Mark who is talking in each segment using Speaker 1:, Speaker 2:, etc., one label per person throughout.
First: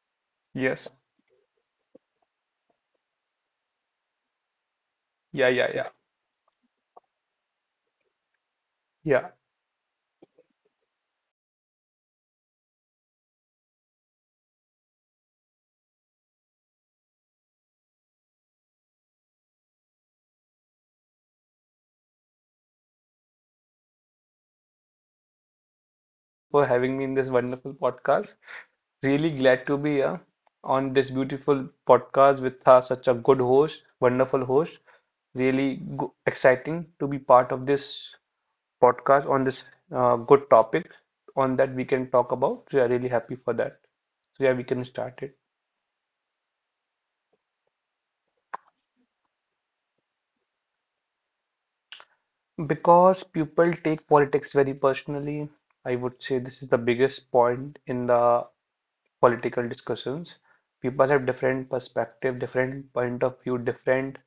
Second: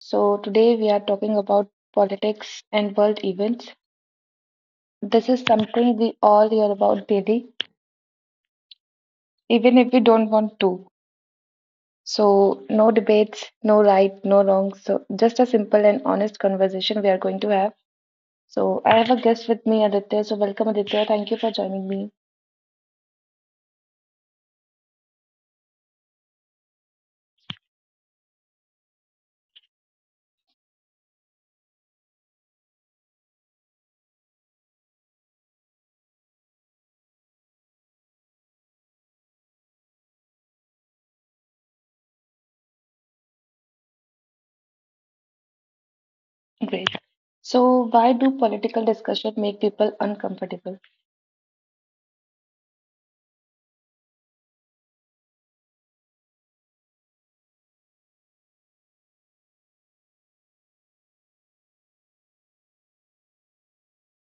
Speaker 1: So, today
Speaker 2: Yes.
Speaker 1: we are talking about politics and world events. This is
Speaker 2: Yeah, yeah, yeah.
Speaker 1: something we all hear about daily,
Speaker 2: Yeah.
Speaker 1: even if we don't want to. So, no debates, no right, no wrong. So, just a simple and honest conversation we are going to have. So, I have a guest with me, Aditya. So, welcome, Aditya. Thank you for joining me.
Speaker 2: For having me in this wonderful podcast. Really glad to be here on this beautiful podcast with such a good host, wonderful host. Really go exciting to be part of this podcast on this good topic on that we can talk about. So, yeah, really happy for that. So, yeah, we can start it.
Speaker 1: Great. So, why do political discussion make people uncomfortable?
Speaker 2: Because people take politics very personally, I would say this is the biggest point in the political discussions. People have different perspective, different point of view, different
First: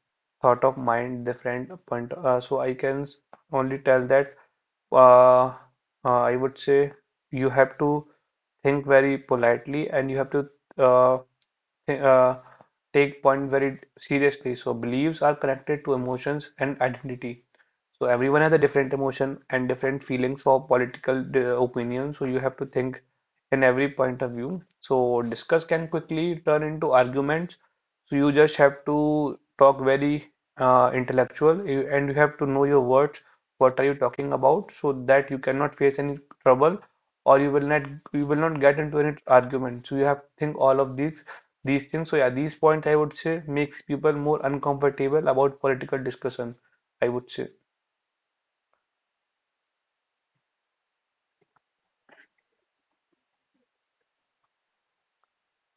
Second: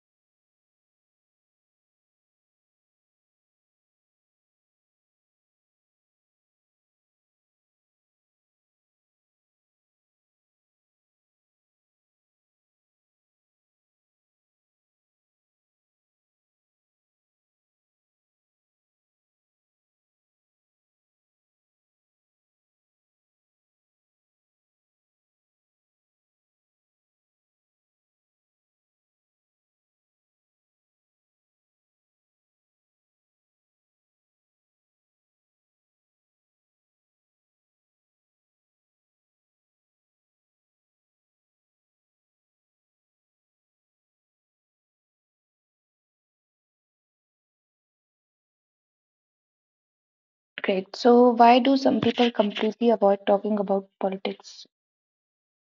Speaker 2: thought of mind, different point. So I can only tell that uh, I would say you have to think very politely and you have to uh, th take point very seriously. So beliefs are connected to emotions and identity. So everyone has a different emotion and different feelings for political opinion. So you have to think in every point of view. So discuss can quickly turn into arguments. So you just have to talk very intellectual and you have to know your words. What are you talking about? So that you cannot face any trouble or you will not get into any argument. So you have to think all of these things. So yeah, these points I would say makes people more uncomfortable about political discussion. I would say.
Speaker 1: Great. So, why do some people completely avoid talking about politics?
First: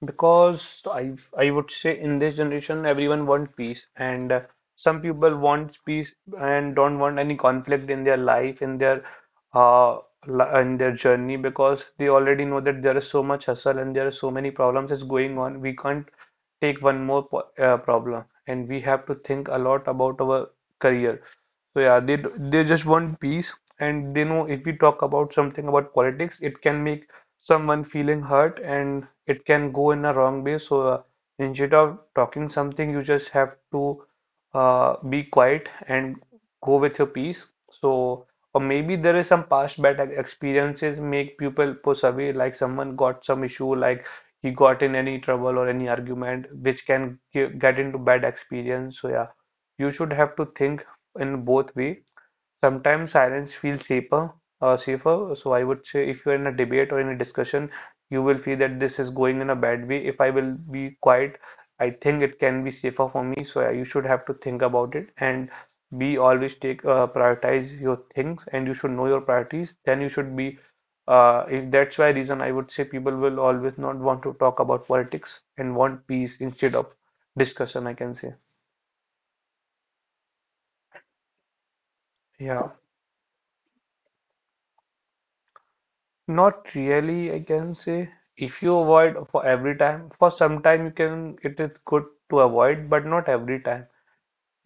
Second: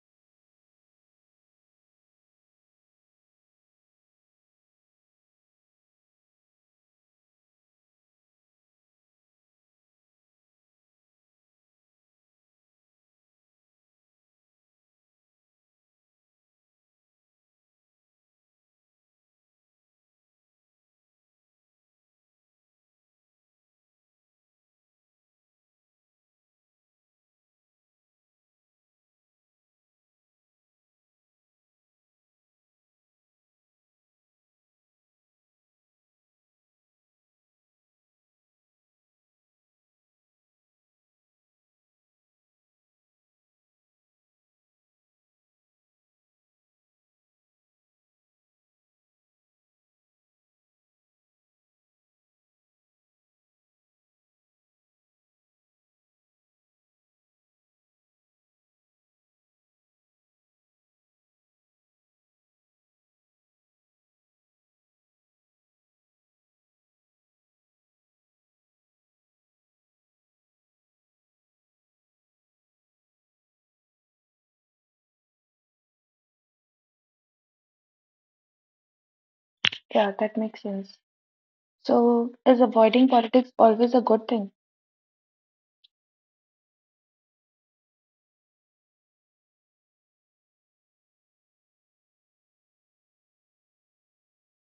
Speaker 2: Because I would say in this generation everyone wants peace and some people want peace and don't want any conflict in their life in their uh in their journey because they already know that there is so much hustle and there are so many problems is going on. We can't take one more po problem and we have to think a lot about our career. So yeah, they just want peace and they know if we talk about something about politics, it can make someone feeling hurt and it can go in a wrong way. So instead of talking something, you just have to be quiet and go with your peace. So, or maybe there is some past bad experiences make people push away, like someone got some issue, like he got in any trouble or any argument, which can get into bad experience. So yeah, you should have to think in both way. Sometimes silence feels safer, So I would say if you're in a debate or in a discussion, you will feel that this is going in a bad way. If I will be quiet, I think it can be safer for me. So you should have to think about it and be always take prioritize your things and you should know your priorities. Then you should be if that's why reason I would say people will always not want to talk about politics and want peace instead of discussion, I can say.
Speaker 1: Yeah, that makes sense. So, is
Speaker 2: Yeah.
Speaker 1: avoiding politics always a good thing?
Speaker 2: Not really, I can say. If you avoid for every time, for some time you can, it is good to avoid, but not every time.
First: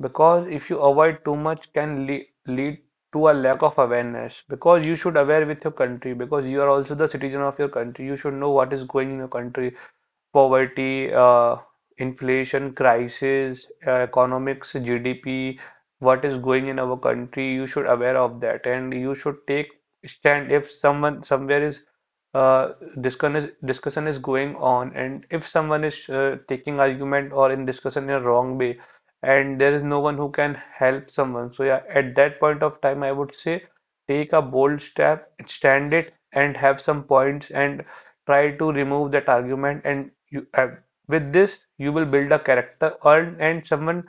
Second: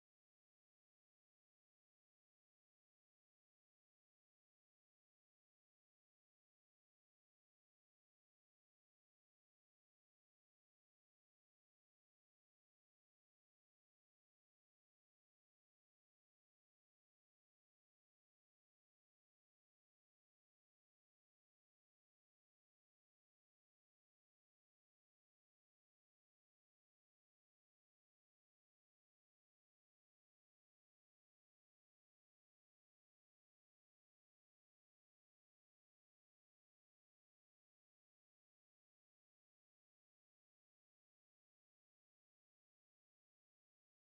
Speaker 2: Because if you avoid too much can le lead to a lack of awareness. Because you should aware with your country, because you are also the citizen of your country. You should know what is going in your country poverty, inflation, crisis, economics, GDP, what is going in our country, you should aware of that and you should take stand if someone somewhere is uh, discussion is going on and if someone is taking argument or in discussion in a wrong way and there is no one who can help someone. So yeah, at that point of time, I would say take a bold step, stand it, and have some points and try to remove that argument and you with this you will build a character or and someone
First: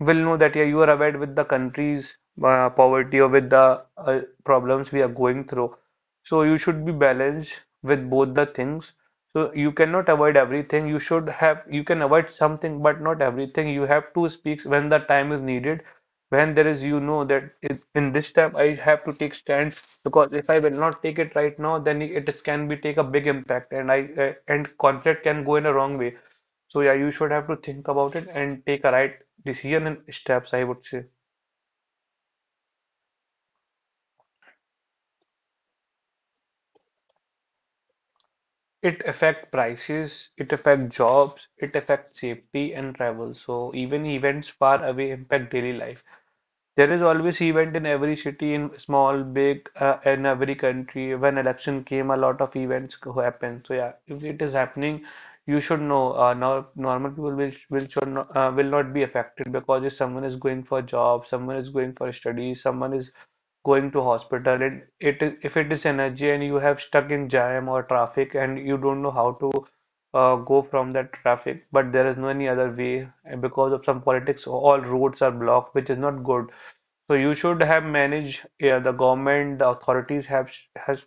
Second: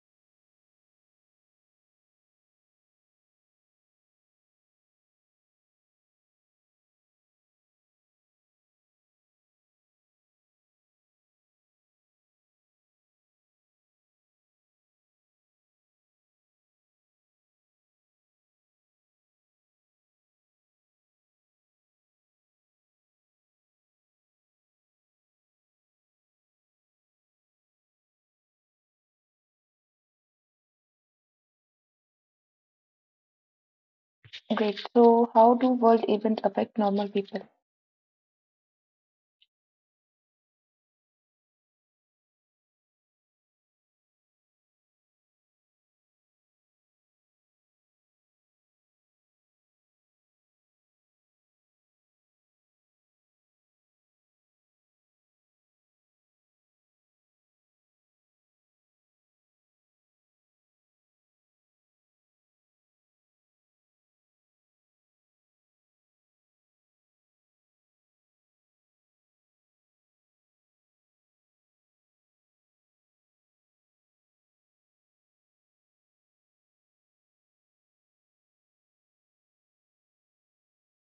Speaker 2: will know that yeah, you are aware with the country's poverty or with the problems we are going through. So you should be balanced with both the things. So you cannot avoid everything. You should have you can avoid something, but not everything. You have to speak when the time is needed when there is you know that it, in this time I have to take stand because if I will not take it right now then it is, can be take a big impact and I and conflict can go in a wrong way. So yeah, you should have to think about it and take a right decision and steps, I would say.
Speaker 1: Great. So, how do world events affect normal people?
Speaker 2: It affect prices, it affect jobs, it affect safety and travel, so even events far away impact daily life. There is always event in every city, in small, big, in every country. When election came, a lot of events happen. So yeah, if it is happening, you should know. Now normal people will should not, will not be affected because if someone is going for job, someone is going for study, someone is going to hospital and it is if it is energy and you have stuck in jam or traffic and you don't know how to go from that traffic but there is no any other way and because of some politics all roads are blocked, which is not good, so you should have managed. Yeah, the government, the authorities have has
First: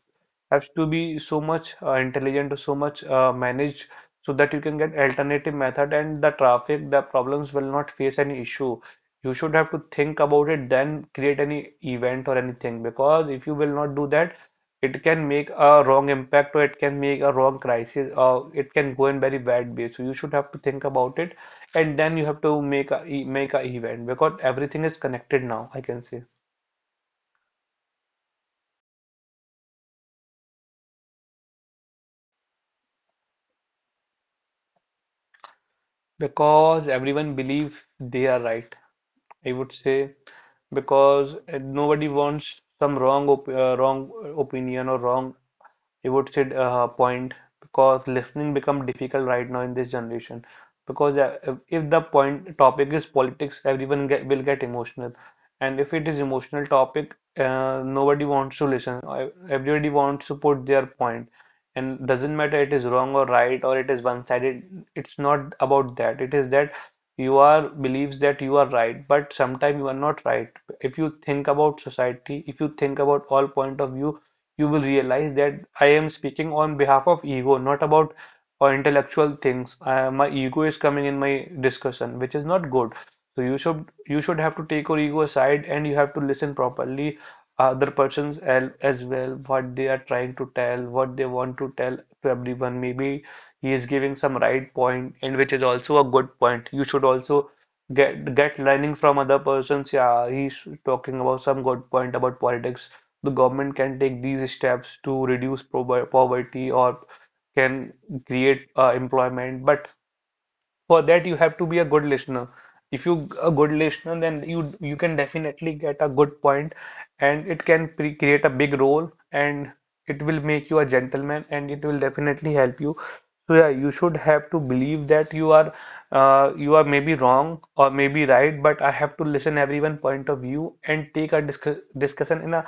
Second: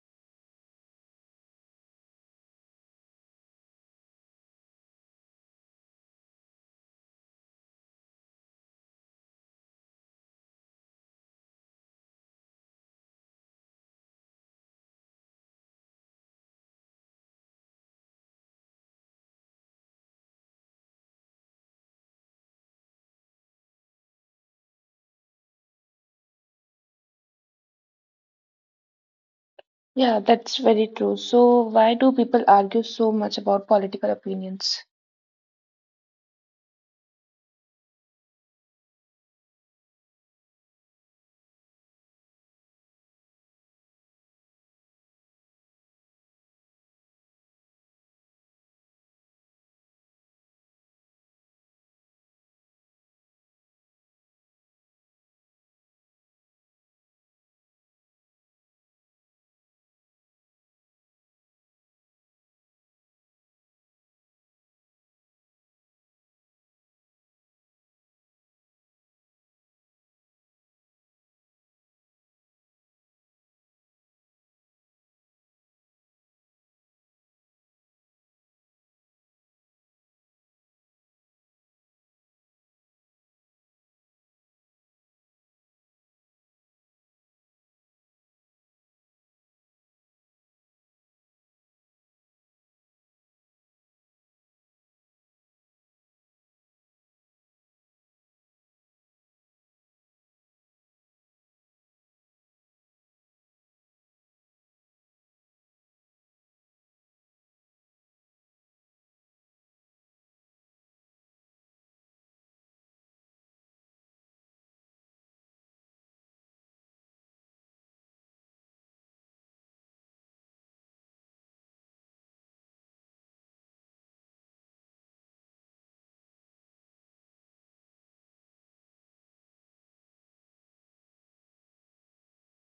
Speaker 2: has to be so much intelligent, so much managed, so that you can get alternative method and the traffic, the problems will not face any issue. You should have to think about it, then create any event or anything. Because if you will not do that, it can make a wrong impact or it can make a wrong crisis or it can go in very bad way. So you should have to think about it and then you have to make make a event because everything is connected now, I can say.
Speaker 1: Yeah, that's very true. So, why do people argue so much about political opinions?
Speaker 2: Because everyone believe they are right, I would say. Because nobody wants some wrong op wrong opinion or wrong. You would say point, because listening become difficult right now in this generation. Because if the point topic is politics, everyone will get emotional, and if it is emotional topic, nobody wants to listen. Everybody wants to put their point, and doesn't matter it is wrong or right or it is one-sided. It's not about that. It is that you are believes that you are right, but sometimes you are not right. If you think about society, if you think about all point of view you will realize that I am speaking on behalf of ego, not about or intellectual things. My ego is coming in my discussion, which is not good. So you should have to take your ego aside and you have to listen properly other persons as well what they are trying to tell, what they want to tell to everyone. Maybe he is giving some right point and which is also a good point. You should also get learning from other persons. Yeah, he's talking about some good point about politics the government can take these steps to reduce poverty or can create employment. But for that, you have to be a good listener. If you a good listener, then you can definitely get a good point, and it can pre create a big role, and it will make you a gentleman, and it will definitely help you. So yeah, you should have to believe that you are maybe wrong or maybe right, but I have to listen everyone point of view and take a discu discussion in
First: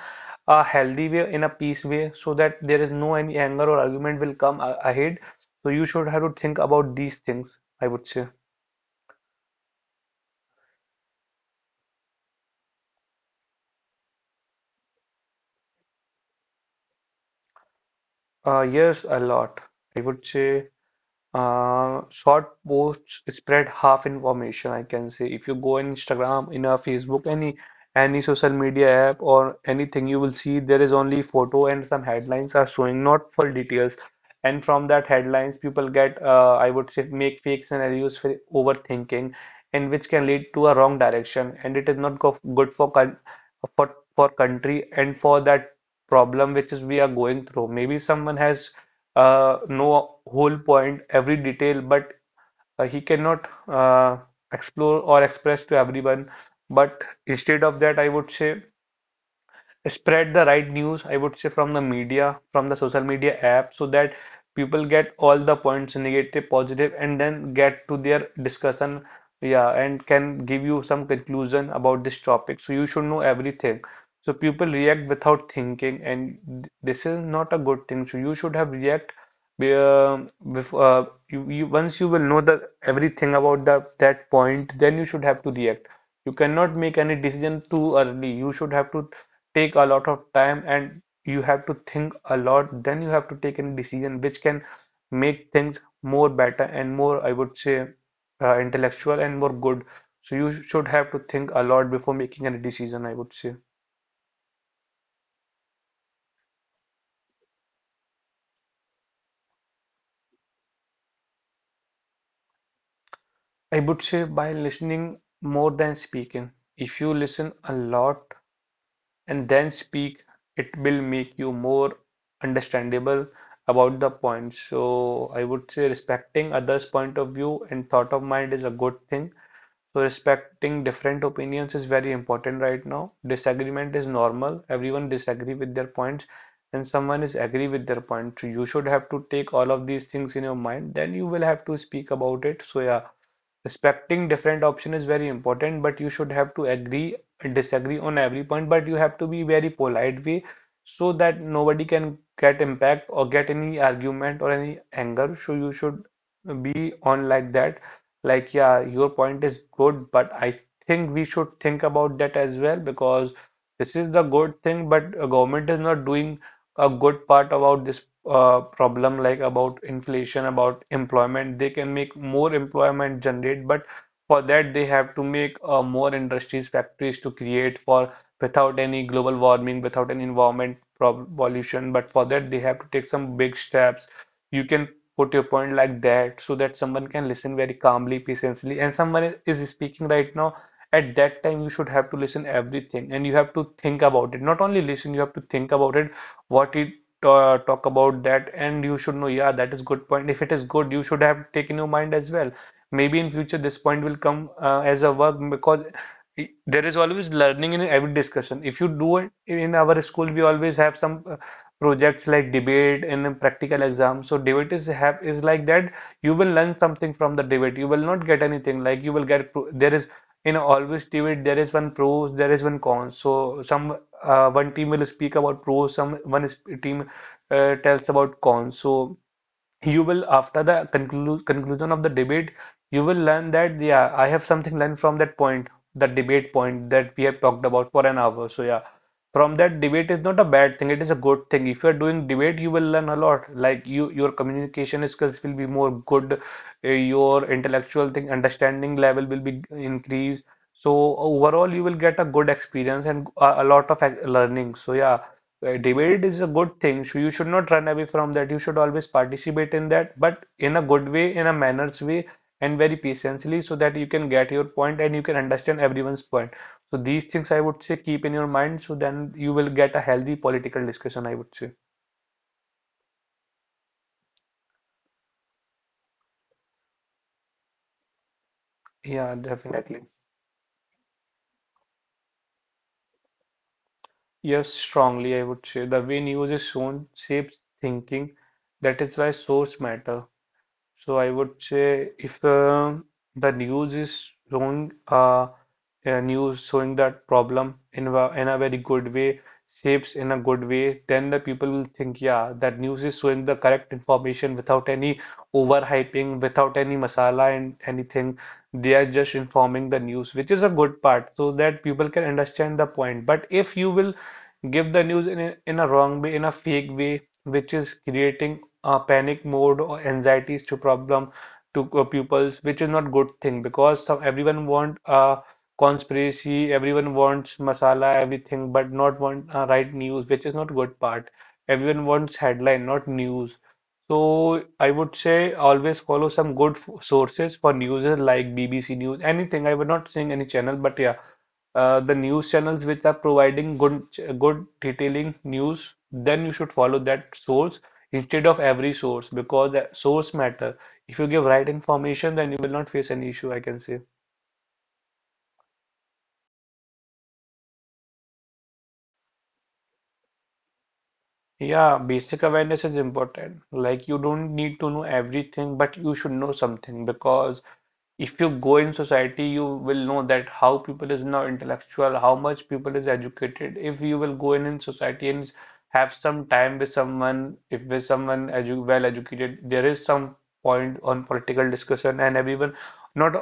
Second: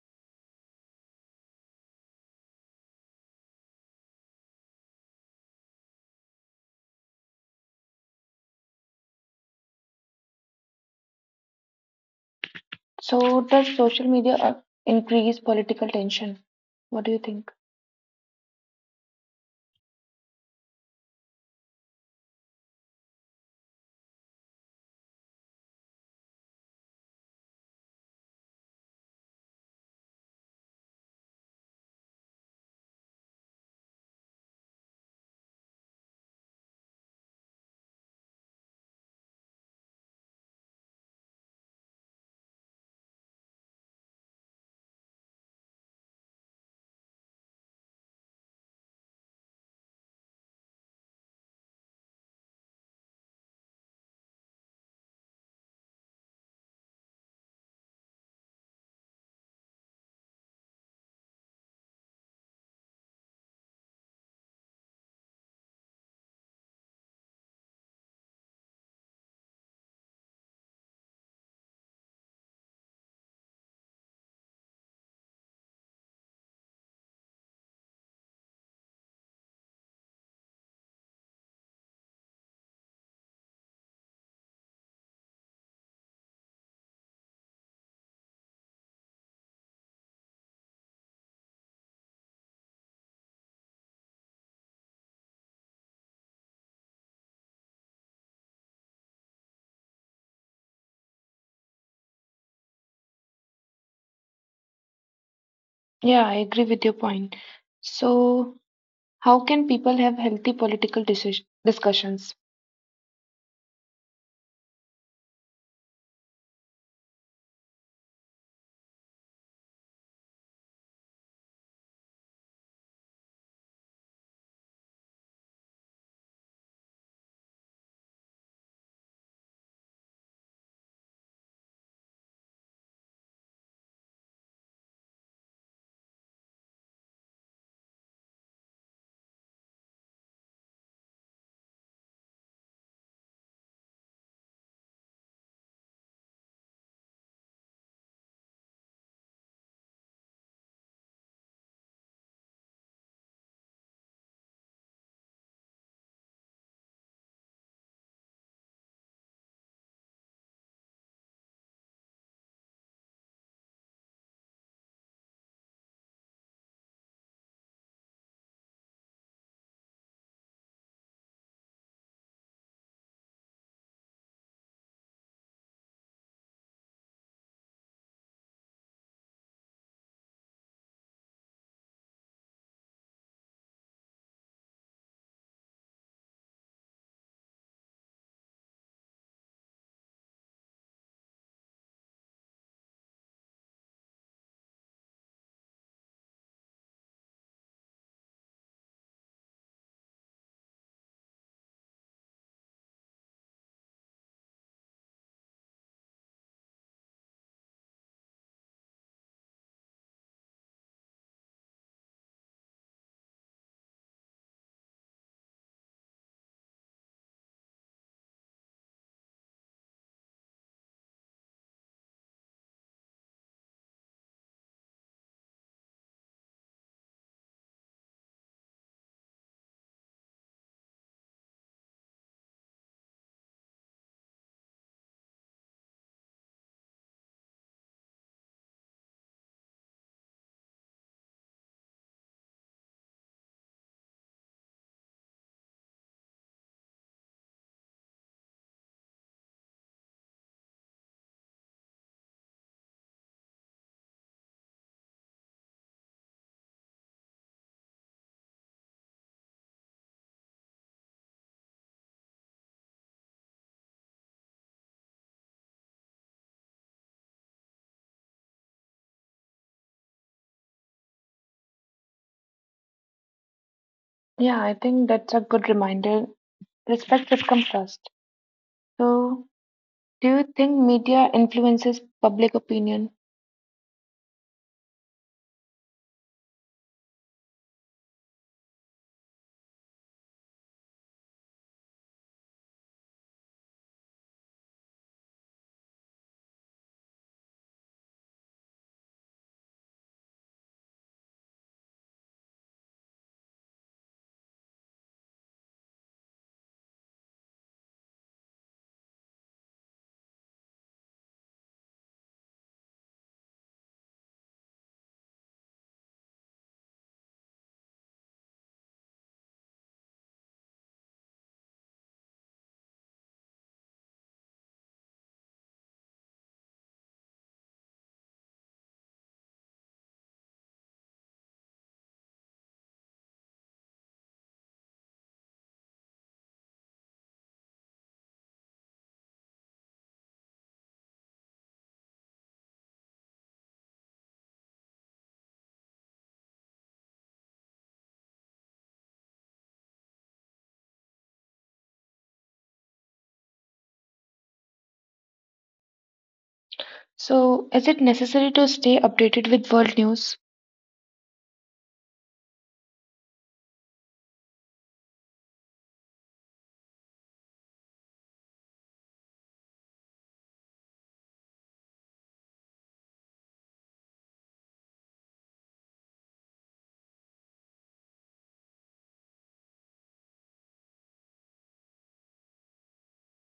Speaker 2: a healthy way, in a peace way, so that there is no any anger or argument will come a ahead. So you should have to think about these things, I would say.
Speaker 1: So, does social media increase political tension? What do you think?
Speaker 2: Yes a lot, I would say. Short posts spread half information, I can say. If you go on Instagram, in a Facebook, any social media app or anything, you will see there is only photo and some headlines are showing, not full details. And from that headlines, people get, I would say, make fake scenarios for overthinking, and which can lead to a wrong direction. And it is not go good for con for country and for that problem which is we are going through. Maybe someone has know whole point, every detail, but he cannot explore or express to everyone. But instead of that, I would say spread the right news, I would say, from the media, from the social media app, so that people get all the points, negative, positive, and then get to their discussion. Yeah, and can give you some conclusion about this topic. So you should know everything. So people react without thinking, and this is not a good thing. So you should have react be- bef you once you will know the everything about the that point, then you should have to react. You cannot make any decision too early. You should have to take a lot of time, and you have to think a lot, then you have to take a decision which can make things more better and more, I would say, intellectual and more good. So you should have to think a lot before making any decision, I would say.
Speaker 1: Yeah, I agree with your point. So, how can people have healthy political decision discussions?
Speaker 2: I would say by listening more than speaking. If you listen a lot and then speak, it will make you more understandable about the point. So I would say respecting others point of view and thought of mind is a good thing. So respecting different opinions is very important right now. Disagreement is normal. Everyone disagree with their points and someone is agree with their point. So you should have to take all of these things in your mind. Then you will have to speak about it. So yeah, respecting different option is very important, but you should have to agree and disagree on every point, but you have to be very polite way so that nobody can get impact or get any argument or any anger. So you should be on like that. Like, yeah, your point is good, but I think we should think about that as well because this is the good thing, but government is not doing a good part about this problem, like about inflation, about employment. They can make more employment generate, but for that they have to make more industries, factories to create for without any global warming, without any environment pollution. But for that they have to take some big steps. You can put your point like that so that someone can listen very calmly, patiently, and someone is speaking right now. At that time, you should have to listen everything and you have to think about it. Not only listen, you have to think about it what it talk about that, and you should know, yeah, that is good point. If it is good, you should have taken your mind as well. Maybe in future this point will come as a work, because there is always learning in every discussion. If you do it, in our school we always have some projects like debate and then practical exam. So debate is have is like that. You will learn something from the debate. You will not get anything. Like, you will get there is, in always debate there is one pros, there is one cons. So some, one team will speak about pros, team tells about cons. So you will, after the conclusion of the debate, you will learn that, yeah, I have something learned from that point, that debate point that we have talked about for an hour. So yeah, from that, debate is not a bad thing, it is a good thing. If you are doing debate, you will learn a lot. Like, your communication skills will be more good. Uh, your intellectual thing understanding level will be increased. So overall you will get a good experience and a lot of learning. So yeah, debate is a good thing. So you should not run away from that. You should always participate in that, but in a good way, in a manners way, and very patiently, so that you can get your point and you can understand everyone's point. So these things, I would say, keep in your mind, so then you will get a healthy political discussion, I would say.
Speaker 1: Yeah, I think that's a good reminder. Respect should come first.
Speaker 2: Yeah,
Speaker 1: So,
Speaker 2: definitely.
Speaker 1: do you think media influences public opinion?
Speaker 2: Yes, strongly, I would say. The way news is shown shapes thinking. That is why source matter. So I would say, if the news is showing, a news showing that problem in in a very good way, shapes in a good way, then the people will think, yeah, that news is showing the correct information without any overhyping, without any masala and anything. They are just informing the news, which is a good part, so that people can understand the point. But if you will give the news in in a wrong way, in a fake way, which is creating panic mode or anxieties to problem to pupils, which is not good thing, because some, everyone want conspiracy, everyone wants masala, everything, but not want right news, which is not good part. Everyone wants headline, not news. So I would say always follow some good f sources for news like BBC News, anything. I would not saying any channel, but yeah, the news channels which are providing good good detailing news, then you should follow that source instead of every source because the source matter. If you give right information, then you will not face any issue, I can say.
Speaker 1: So, is it necessary to stay updated with world news?
Speaker 2: Yeah, basic awareness is important. Like, you don't need to know everything, but you should know something, because if you go in society you will know that how people is now intellectual, how much people is educated. If you will go in society and have some time with someone, if with someone edu well educated, there is some point on political discussion, and everyone, not,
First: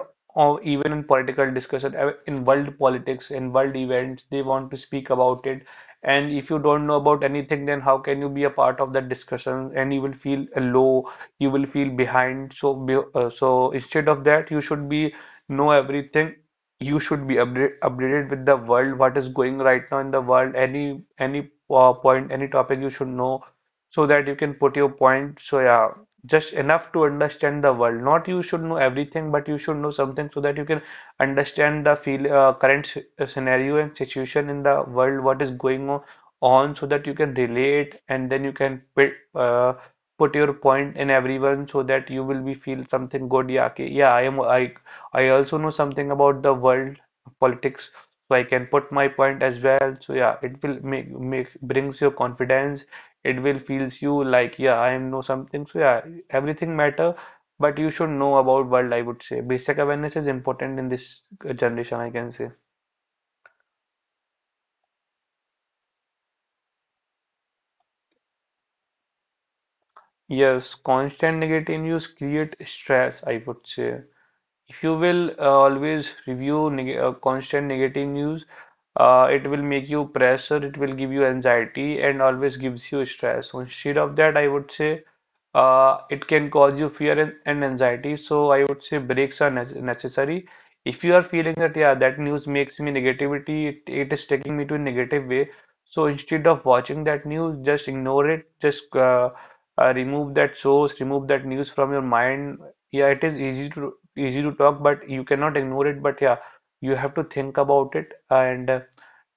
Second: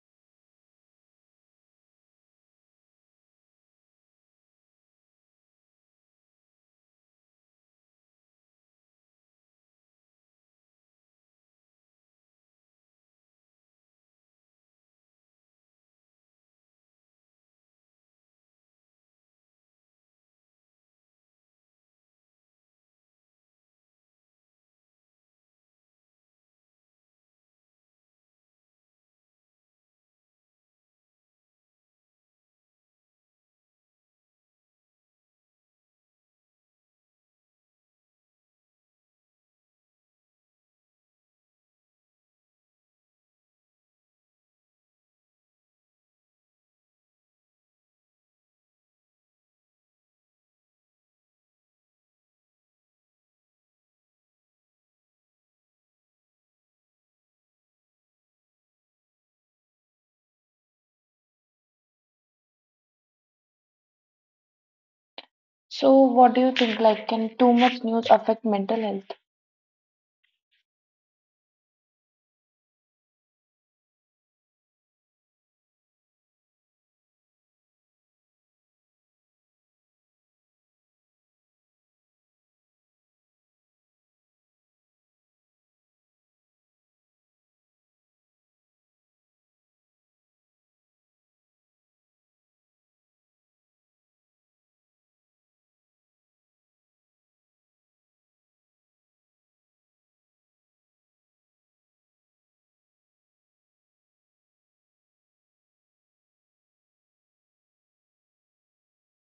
Speaker 2: or even in political discussion, in world politics, in world events, they want to speak about it. And if you don't know about anything, then how can you be a part of that discussion, and you will feel low, you will feel behind. So, so instead of that, you should be know everything. You should be updated with the world, what is going right now in the world, any point, any topic you should know, so that you can put your point. So yeah, just enough to understand the world. Not you should know everything, but you should know something so that you can understand the feel current scenario and situation in the world, what is going on so that you can relate and then you can put, put your point in everyone so that you will be feel something good. Yeah, okay. Yeah, I am. I also know something about the world politics, so I can put my point as well. So yeah, it will make brings your confidence. It will feels you like, yeah, I am know something. So yeah, everything matter, but you should know about world. I would say basic awareness is important in this generation, I can say.
Speaker 1: So, what do you think? Like, can too much news affect mental health?
Speaker 2: Yes, constant negative news create stress, I would say. If you will always review neg constant negative news, it will make you pressure, it will give you anxiety, and always gives you stress. So instead of that, I would say, it can cause you fear and anxiety. So I would say breaks are necessary. If you are feeling that, yeah, that news makes me negativity, it is taking me to a negative way. So instead of watching that news, just ignore it. Just remove that source, remove that news from your mind. Yeah, it is easy to talk, but you cannot ignore it. But yeah, you have to think about it, and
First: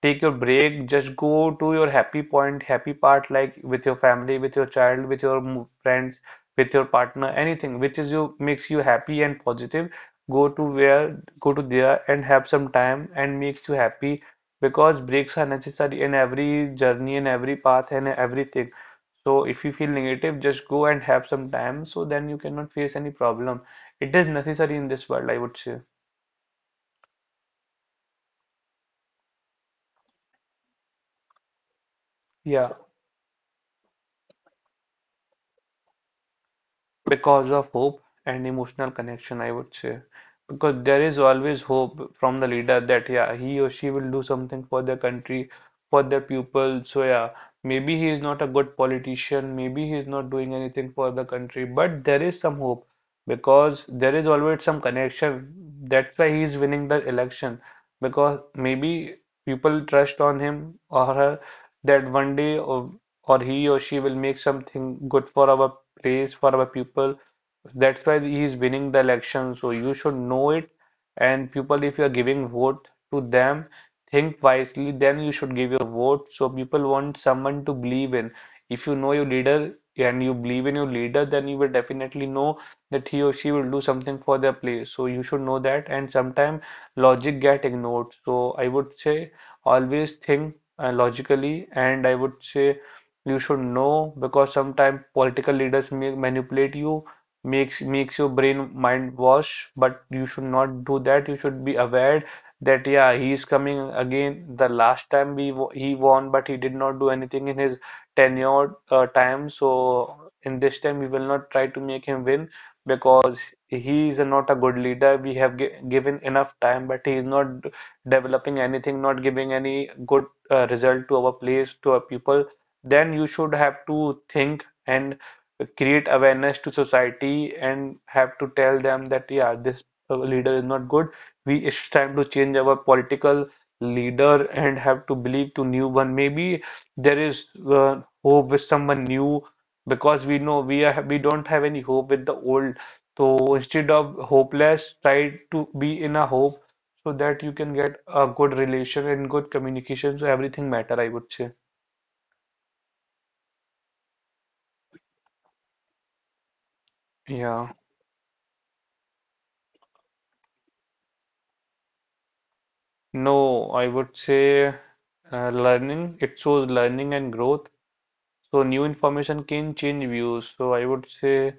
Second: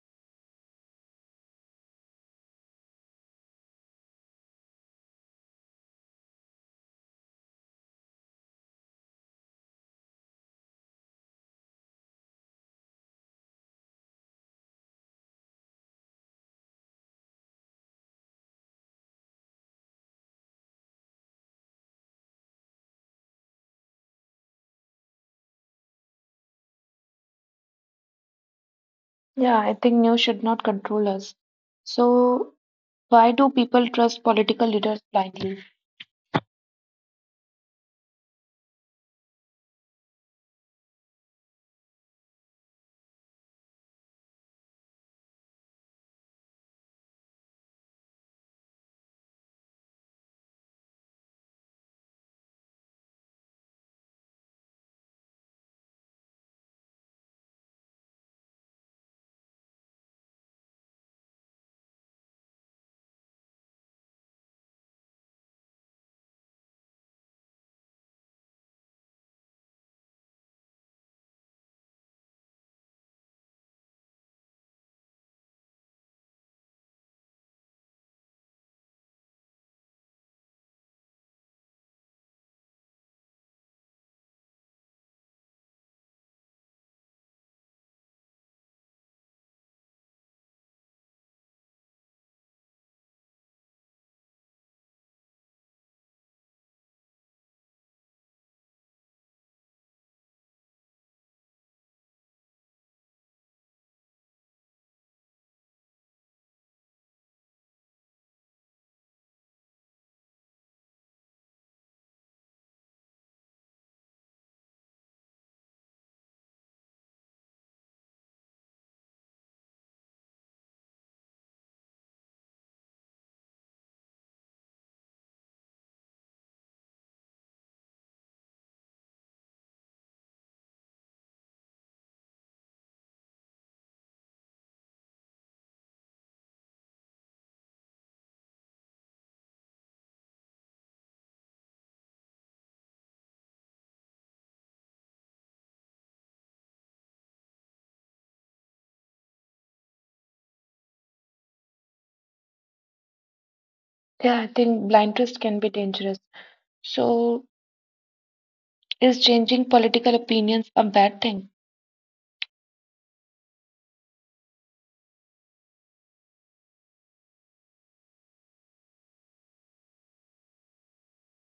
Speaker 2: take your break, just go to your happy point, happy part, like with your family, with your child, with your friends, with your partner, anything which is you makes you happy and positive. Go to where go to there and have some time and makes you happy, because breaks are necessary in every journey, in every path, and everything. So if you feel negative, just go and have some time, so then you cannot face any problem. It is necessary in this world, I would say.
Speaker 1: Yeah, I think news should not control us. So,
Speaker 2: Yeah.
Speaker 1: why do people trust political leaders blindly?
Speaker 2: Because of hope and emotional connection, I would say. Because there is always hope from the leader that, yeah, he or she will do something for their country, for their people. So yeah, maybe he is not a good politician, maybe he is not doing anything for the country, but there is some hope, because there is always some connection. That's why he is winning the election, because maybe people trust on him or her, that one day or he or she will make something good for our place, for our people. That's why he is winning the election. So you should know it. And people, if you are giving vote to them, think wisely. Then you should give your vote. So people want someone to believe in. If you know your leader and you believe in your leader, then you will definitely know that he or she will do something for their place. So you should know that. And sometimes logic get ignored. So I would say always think logically, and I would say you should know because sometimes political leaders may manipulate you, makes your brain mind wash, but you should not do that. You should be aware that yeah, he is coming again. The last time he won, but he did not do anything in his tenure time. So in this time, we will not try to make him win because he is not a good leader. We have gi given enough time, but he is not developing anything, not giving any good result to our place, to our people. Then you should have to think and create awareness to society and have to tell them that yeah, this leader is not good. We, it's time to change our political leader and have to believe to new one. Maybe there is hope with someone new, because we know we don't have any hope with the old. So instead of hopeless, try to be in a hope, so that you can get a good relation and good communication. So everything matter, I would say.
Speaker 1: Yeah, I think blind trust can be dangerous. So,
Speaker 2: Yeah.
Speaker 1: is changing political opinions a bad thing?
Speaker 2: No, I would say learning. It shows learning and growth. So new information can change views. So I would say,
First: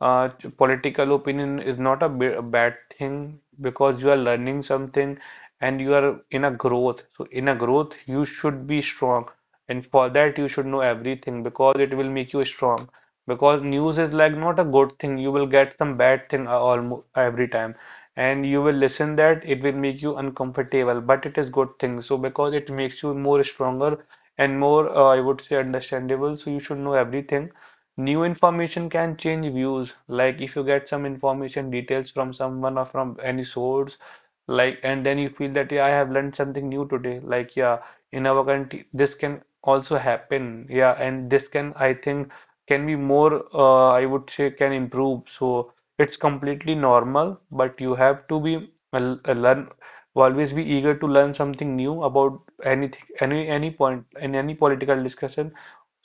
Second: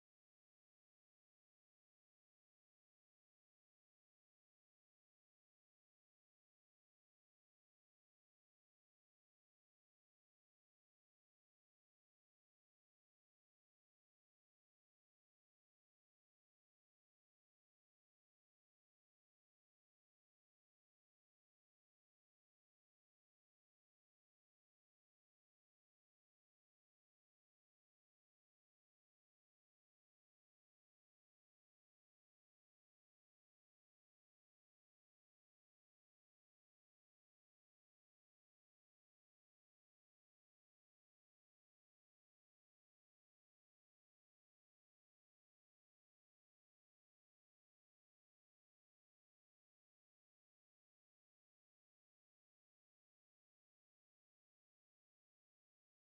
Speaker 2: political opinion is not a, b a bad thing, because you are learning something and you are in a growth. So in a growth, you should be strong. And for that, you should know everything because it will make you strong. Because news is like not a good thing. You will get some bad thing almost every time. And you will listen that it will make you uncomfortable, but it is good thing. So because it makes you more stronger and more, I would say, understandable. So you should know everything. New information can change views. Like, if you get some information details from someone or from any source, like, and then you feel that, yeah, I have learned something new today. Like, yeah, in our country, this can also happen. Yeah, and this can, I think, can be more, I would say, can improve. So it's completely normal, but you have to be, learn, always be eager to learn something new about anything, any point in any political discussion.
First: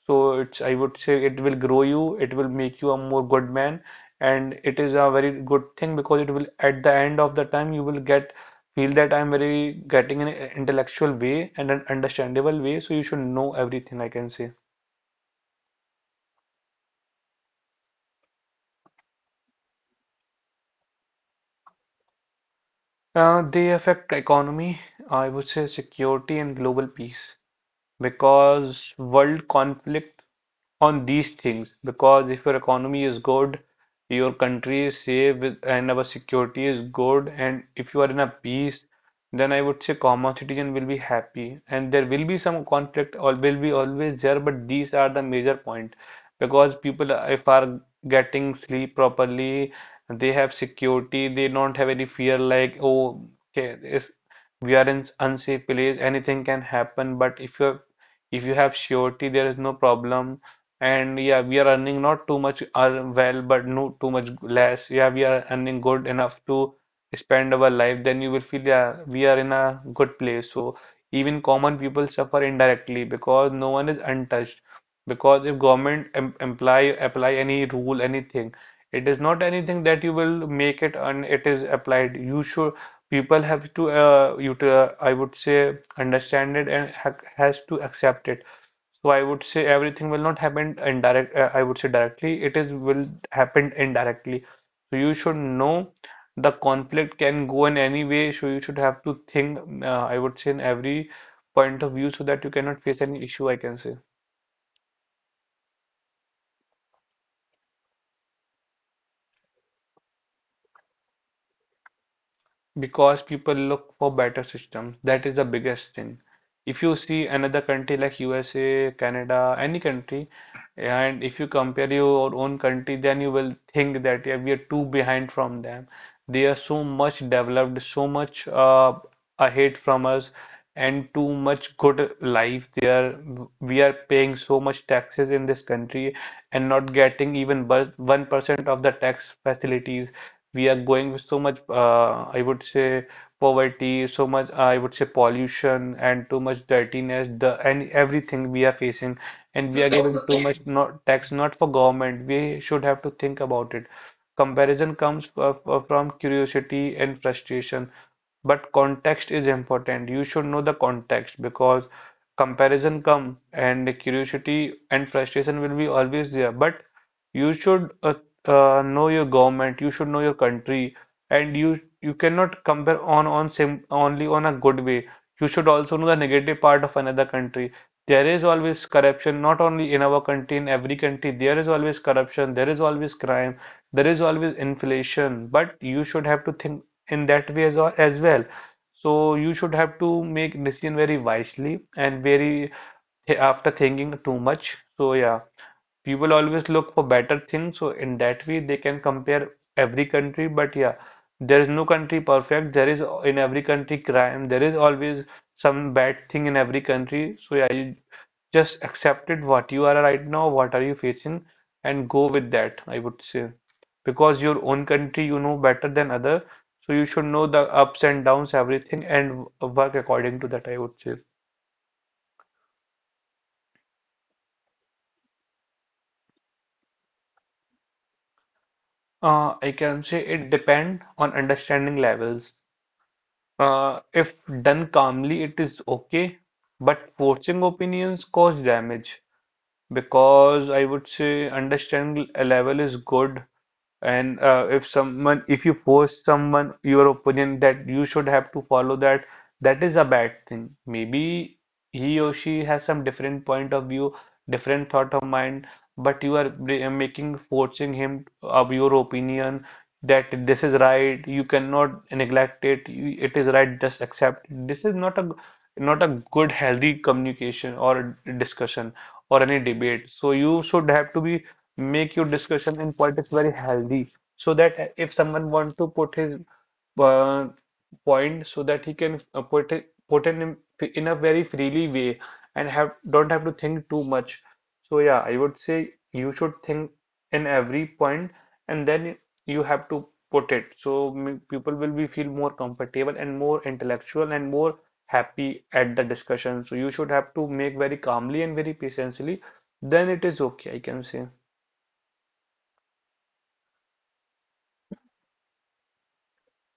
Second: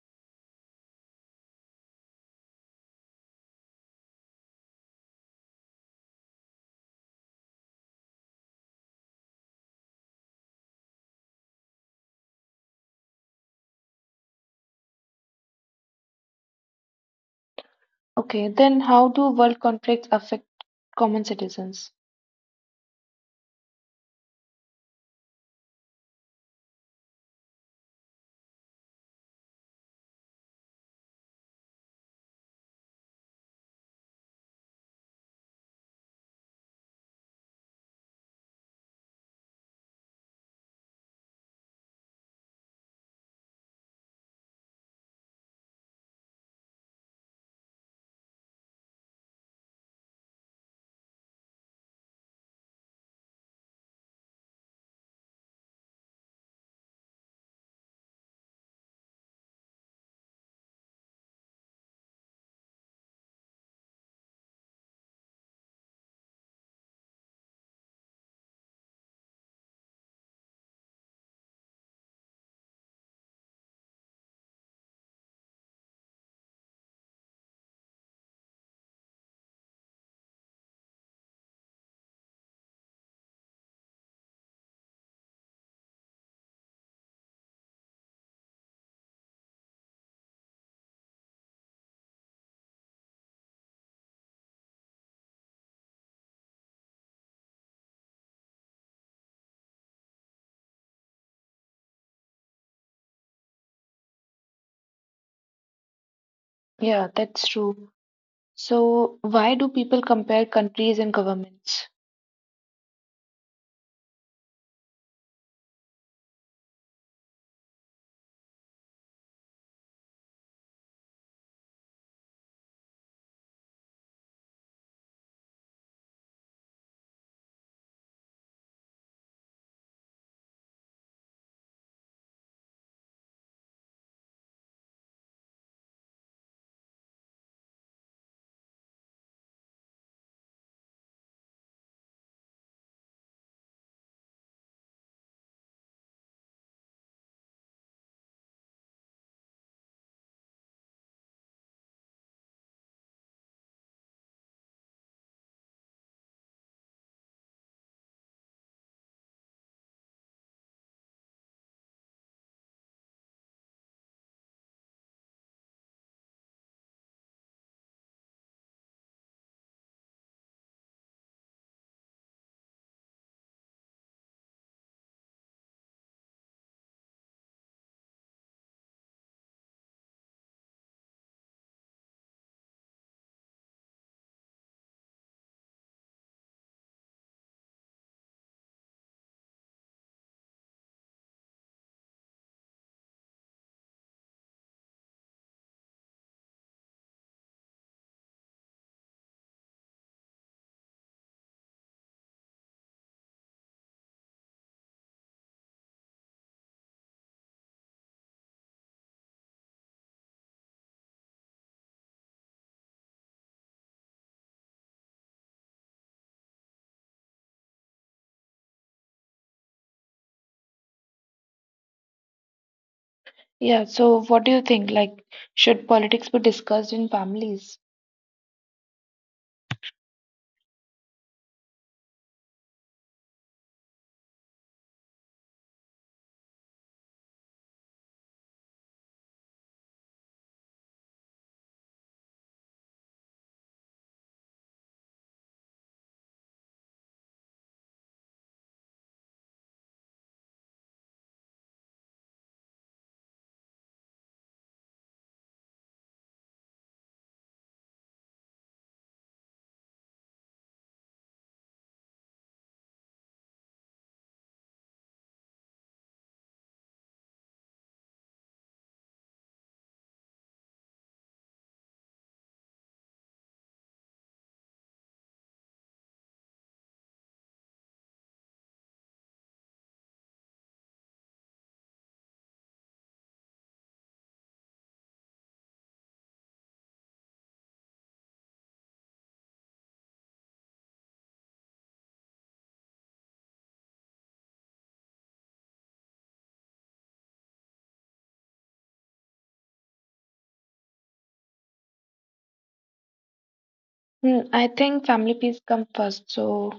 Speaker 2: So it's, I would say, it will grow you, it will make you a more good man, and it is a very good thing, because it will, at the end of the time, you will get feel that I'm very getting an intellectual way and an understandable way. So you should know everything, I can say.
Speaker 1: Okay, then how do world conflicts affect common citizens?
Speaker 2: They affect economy, I would say, security and global peace, because world conflict on these things. Because if your economy is good, your country is and our security is good, and if you are in a peace, then I would say common citizen will be happy, and there will be some conflict or will be always there, but these are the major point. Because people, if are getting sleep properly, they have security, they don't have any fear like, oh, okay, is we are in unsafe place, anything can happen. But if you, if you have surety, there is no problem. And yeah, we are earning not too much well, but no too much less. Yeah, we are earning good enough to spend our life, then you will feel, yeah, we are in a good place. So even common people suffer indirectly, because no one is untouched. Because if government apply any rule, anything, it is not anything that you will make it and it is applied. You should, people have to, you to, I would say, understand it and ha has to accept it. So I would say everything will not happen indirect, I would say, directly. It is will happen indirectly. So you should know the conflict can go in any way. So you should have to think, I would say, in every point of view, so that you cannot face any issue, I can say.
Speaker 1: Yeah, that's true. So, why do people compare countries and governments?
Speaker 2: Because people look for better systems. That is the biggest thing. If you see another country like USA, Canada, any country, and if you compare your own country, then you will think that yeah, we are too behind from them. They are so much developed, so much ahead from us, and too much good life there. We are paying so much taxes in this country and not getting even 1% of the tax facilities. We are going with so much, I would say, poverty, so much, I would say, pollution and too much dirtiness, the and everything we are facing, and we are giving too much not tax not for government. We should have to think about it. Comparison comes from curiosity and frustration, but context is important. You should know the context, because comparison come and curiosity and frustration will be always there. But you should know your government, you should know your country, and you cannot compare on sim only on a good way. You should also know the negative part of another country. There is always corruption, not only in our country, in every country. There is always corruption, there is always crime, there is always inflation. But you should have to think in that way as, as well. So you should have to make decision very wisely and very after thinking too much. So yeah, people always look for better things, so in that way they can compare every country. But yeah, there is no country perfect. There is in every country crime, there is always some bad thing in every country. So yeah, you just accept it what you are right now, what are you facing, and go with that, I would say. Because your own country you know better than other. So you should know the ups and downs everything, and work according to that, I would say.
Speaker 1: Yeah, so what do you think? Like, should politics be discussed in families?
Speaker 2: I can say it depend on understanding levels. If done calmly, it is okay, but forcing opinions cause damage, because I would say understanding level is good. And if someone, if you force someone your opinion that you should have to follow that, that is a bad thing. Maybe he or she has some different point of view, different thought of mind, but you are bri- making forcing him of your opinion that this is right. You cannot neglect it. You, it is right. Just accept. This is not a not a good healthy communication or discussion or any debate. So you should have to be make your discussion in politics very healthy, so that if someone want to put his uh, point, so that he can put it in a very freely way, and have don't have to think too much. So yeah, I would say you should think in every point, and then you have to put it. So people will be feel more comfortable and more intellectual and more happy at the discussion. So you should have to make very calmly and very patiently, then it is okay, I can say.
Speaker 1: Hmm, I think family peace comes first. So,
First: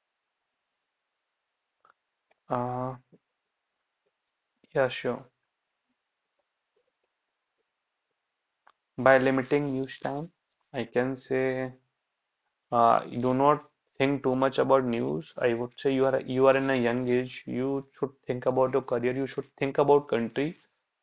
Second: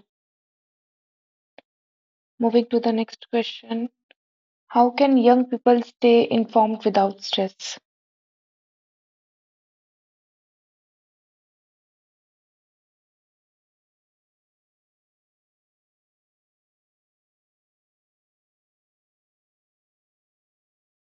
Speaker 1: moving to the
Speaker 2: Uh,
Speaker 1: next question,
Speaker 2: yeah,
Speaker 1: how can
Speaker 2: sure.
Speaker 1: young people stay informed without stress?
Speaker 2: By limiting news time, I can say, you do not think too much about news. I would say you are, you are in a young age. You should think about your career. You should think about country.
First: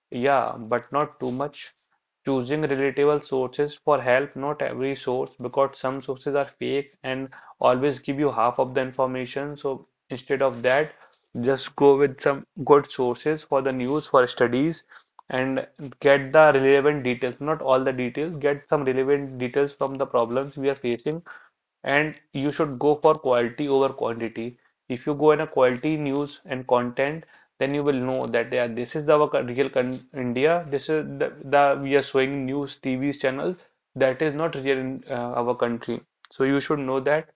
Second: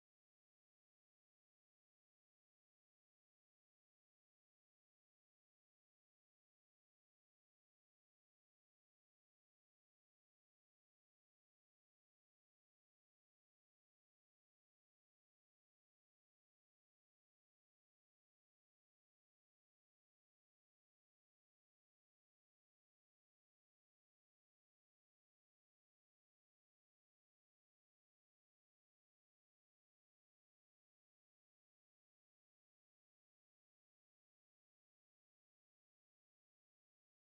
Speaker 2: Yeah, but not too much. Choosing relatable sources for help, not every source, because some sources are fake and always give you half of the information. So instead of that, just go with some good sources for the news, for studies, and get the relevant details. Not all the details, get some relevant details from the problems we are facing, and you should go for quality over quantity. If you go in a quality news and content, then you will know that yeah, this is the real con India. This is the we are showing news TV channel, that is not real in our country. So you should know that.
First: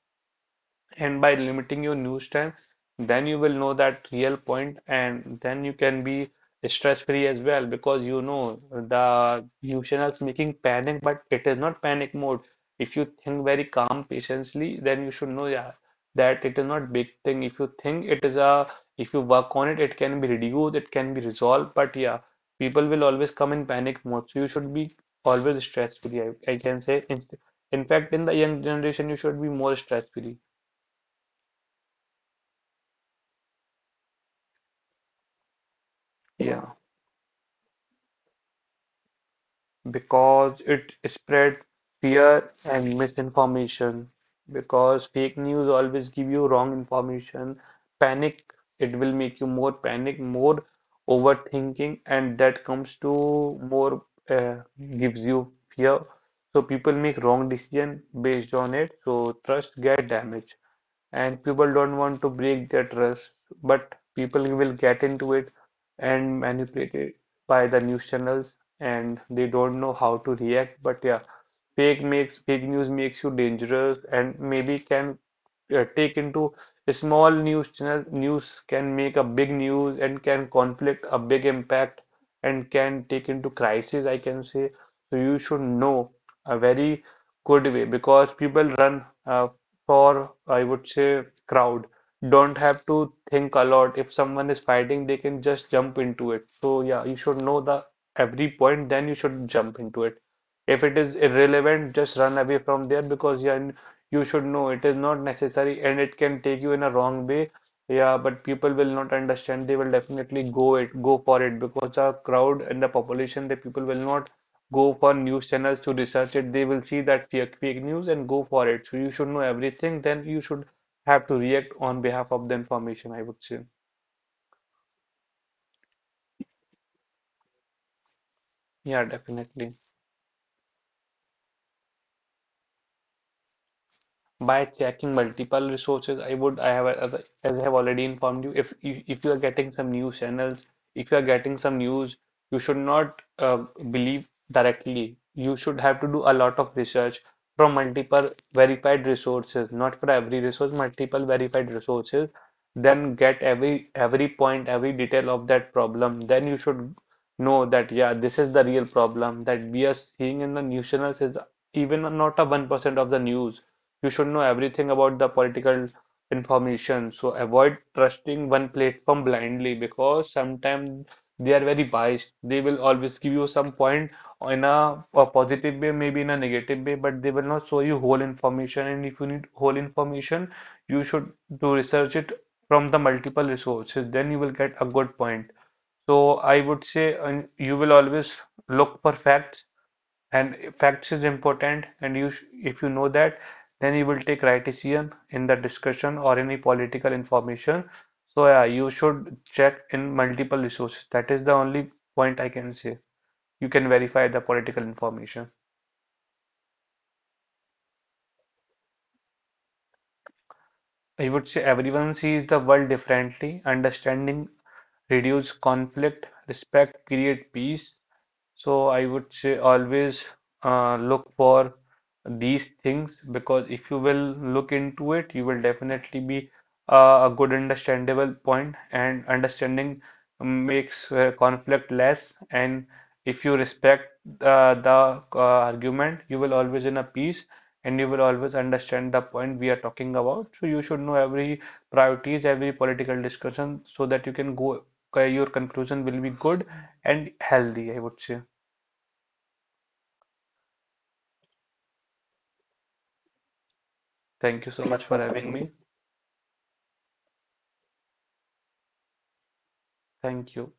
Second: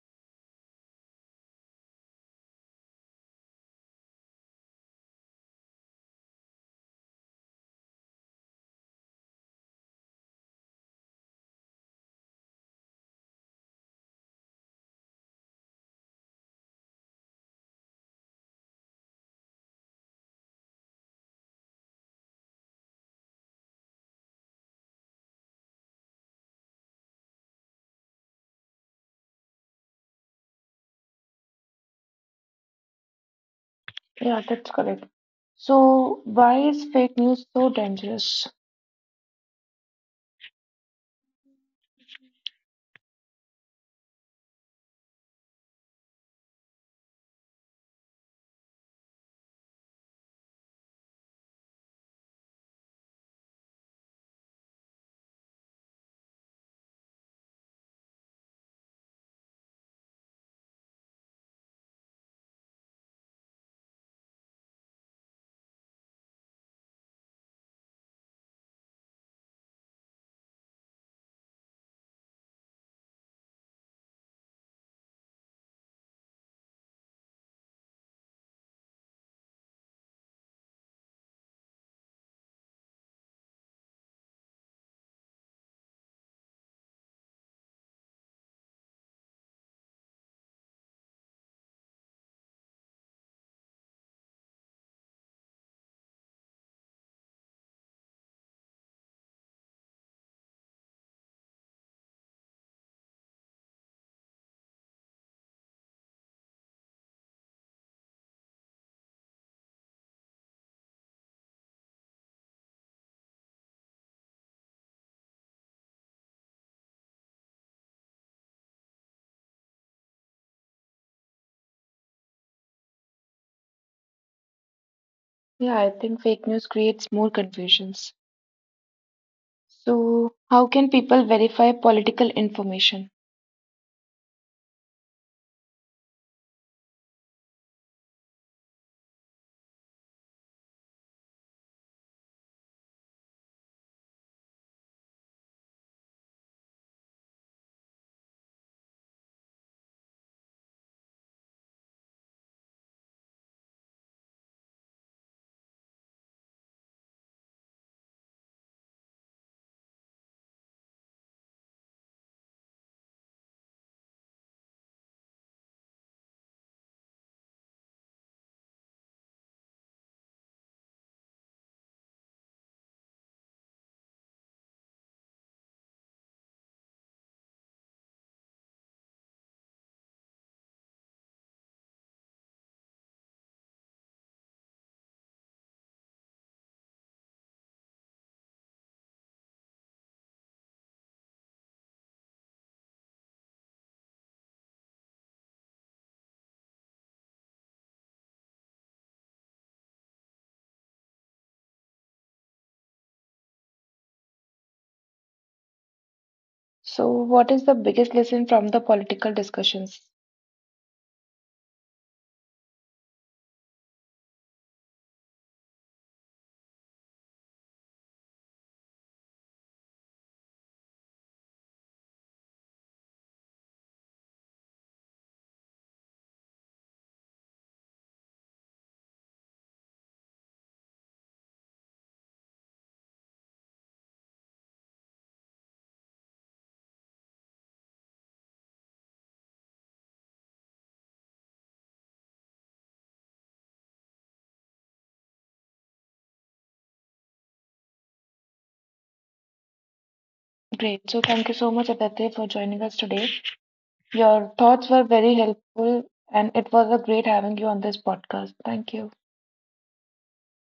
Speaker 2: And by limiting your news time, then you will know that real point, and then you can be stress free as well, because you know the news channels making panic, but it is not panic mode. If you think very calm patiently, then you should know, yeah, that it is not big thing. If you think it is a, if you work on it, it can be reduced, it can be resolved. But yeah, people will always come in panic mode. So you should be always stress free, I can say, in fact in the young generation, you should be more stress free.
Speaker 1: Yeah, that's correct. So, why
Speaker 2: Yeah,
Speaker 1: is fake news so dangerous?
Speaker 2: because it spreads fear and misinformation. Because fake news always give you wrong information, panic, it will make you more panic, more overthinking, and that comes to more uh, gives you fear. So people make wrong decision based on it. So trust get damaged, and people don't want to break their trust, but people will get into it and manipulated by the news channels and they don't know how to react. But yeah, fake news makes you dangerous and maybe can take into a small news channel news can make a big news and can conflict a big impact and can take into crisis, I can say. So you should know a very good way because people run for, I would say, crowd don't have to think a lot. If someone is fighting, they can just jump into it. So yeah, you should know the every point, then you should jump into it. If it is irrelevant, just run away from there because yeah, you should know it is not necessary and it can take you in a wrong way. Yeah, but people will not understand. They will definitely go for it because the crowd and the population, the people will not go for news channels to research it, they will see that fake news and go for it. So you should know everything, then you should have to react on behalf of the information, I would say.
Speaker 1: Yeah, I think fake news creates more confusions.
Speaker 2: Yeah, definitely.
Speaker 1: So, how can people verify political information?
Speaker 2: By checking multiple resources, I would I have as I have already informed you, if you are getting some news channels, if you are getting some news, you should not believe directly. You should have to do a lot of research from multiple verified resources, not for every resource, multiple verified resources. Then get every point, every detail of that problem, then you should know that yeah, this is the real problem that we are seeing in the news channels, is even not a 1% of the news. You should know everything about the political information. So avoid trusting one platform blindly because sometimes they are very biased. They will always give you some point in a positive way, maybe in a negative way, but they will not show you whole information. And if you need whole information, you should do research it from the multiple resources. Then you will get a good point. So I would say you will always look for facts, and facts is important, and you sh if you know that, then you will take right decision in the discussion or any political information. So yeah, you should check in multiple resources. That is the only point I can say you can verify the political information.
Speaker 1: So, what is the biggest lesson from the political discussions?
Speaker 2: I would say everyone sees the world differently. Understanding reduce conflict, respect create peace. So I would say always look for these things because if you will look into it, you will definitely be a good understandable point, and understanding makes conflict less. And if you respect the argument, you will always in a peace and you will always understand the point we are talking about. So you should know every priorities, every political discussion so that you can go, your conclusion will be good and healthy, I would say.
Speaker 1: Great. So, thank you so much, Aditya, for joining us today. Your
Speaker 2: Thank you so
Speaker 1: thoughts were
Speaker 2: much for
Speaker 1: very
Speaker 2: having me.
Speaker 1: helpful, and it was a great having you on this podcast. Thank you.
Speaker 2: Thank you.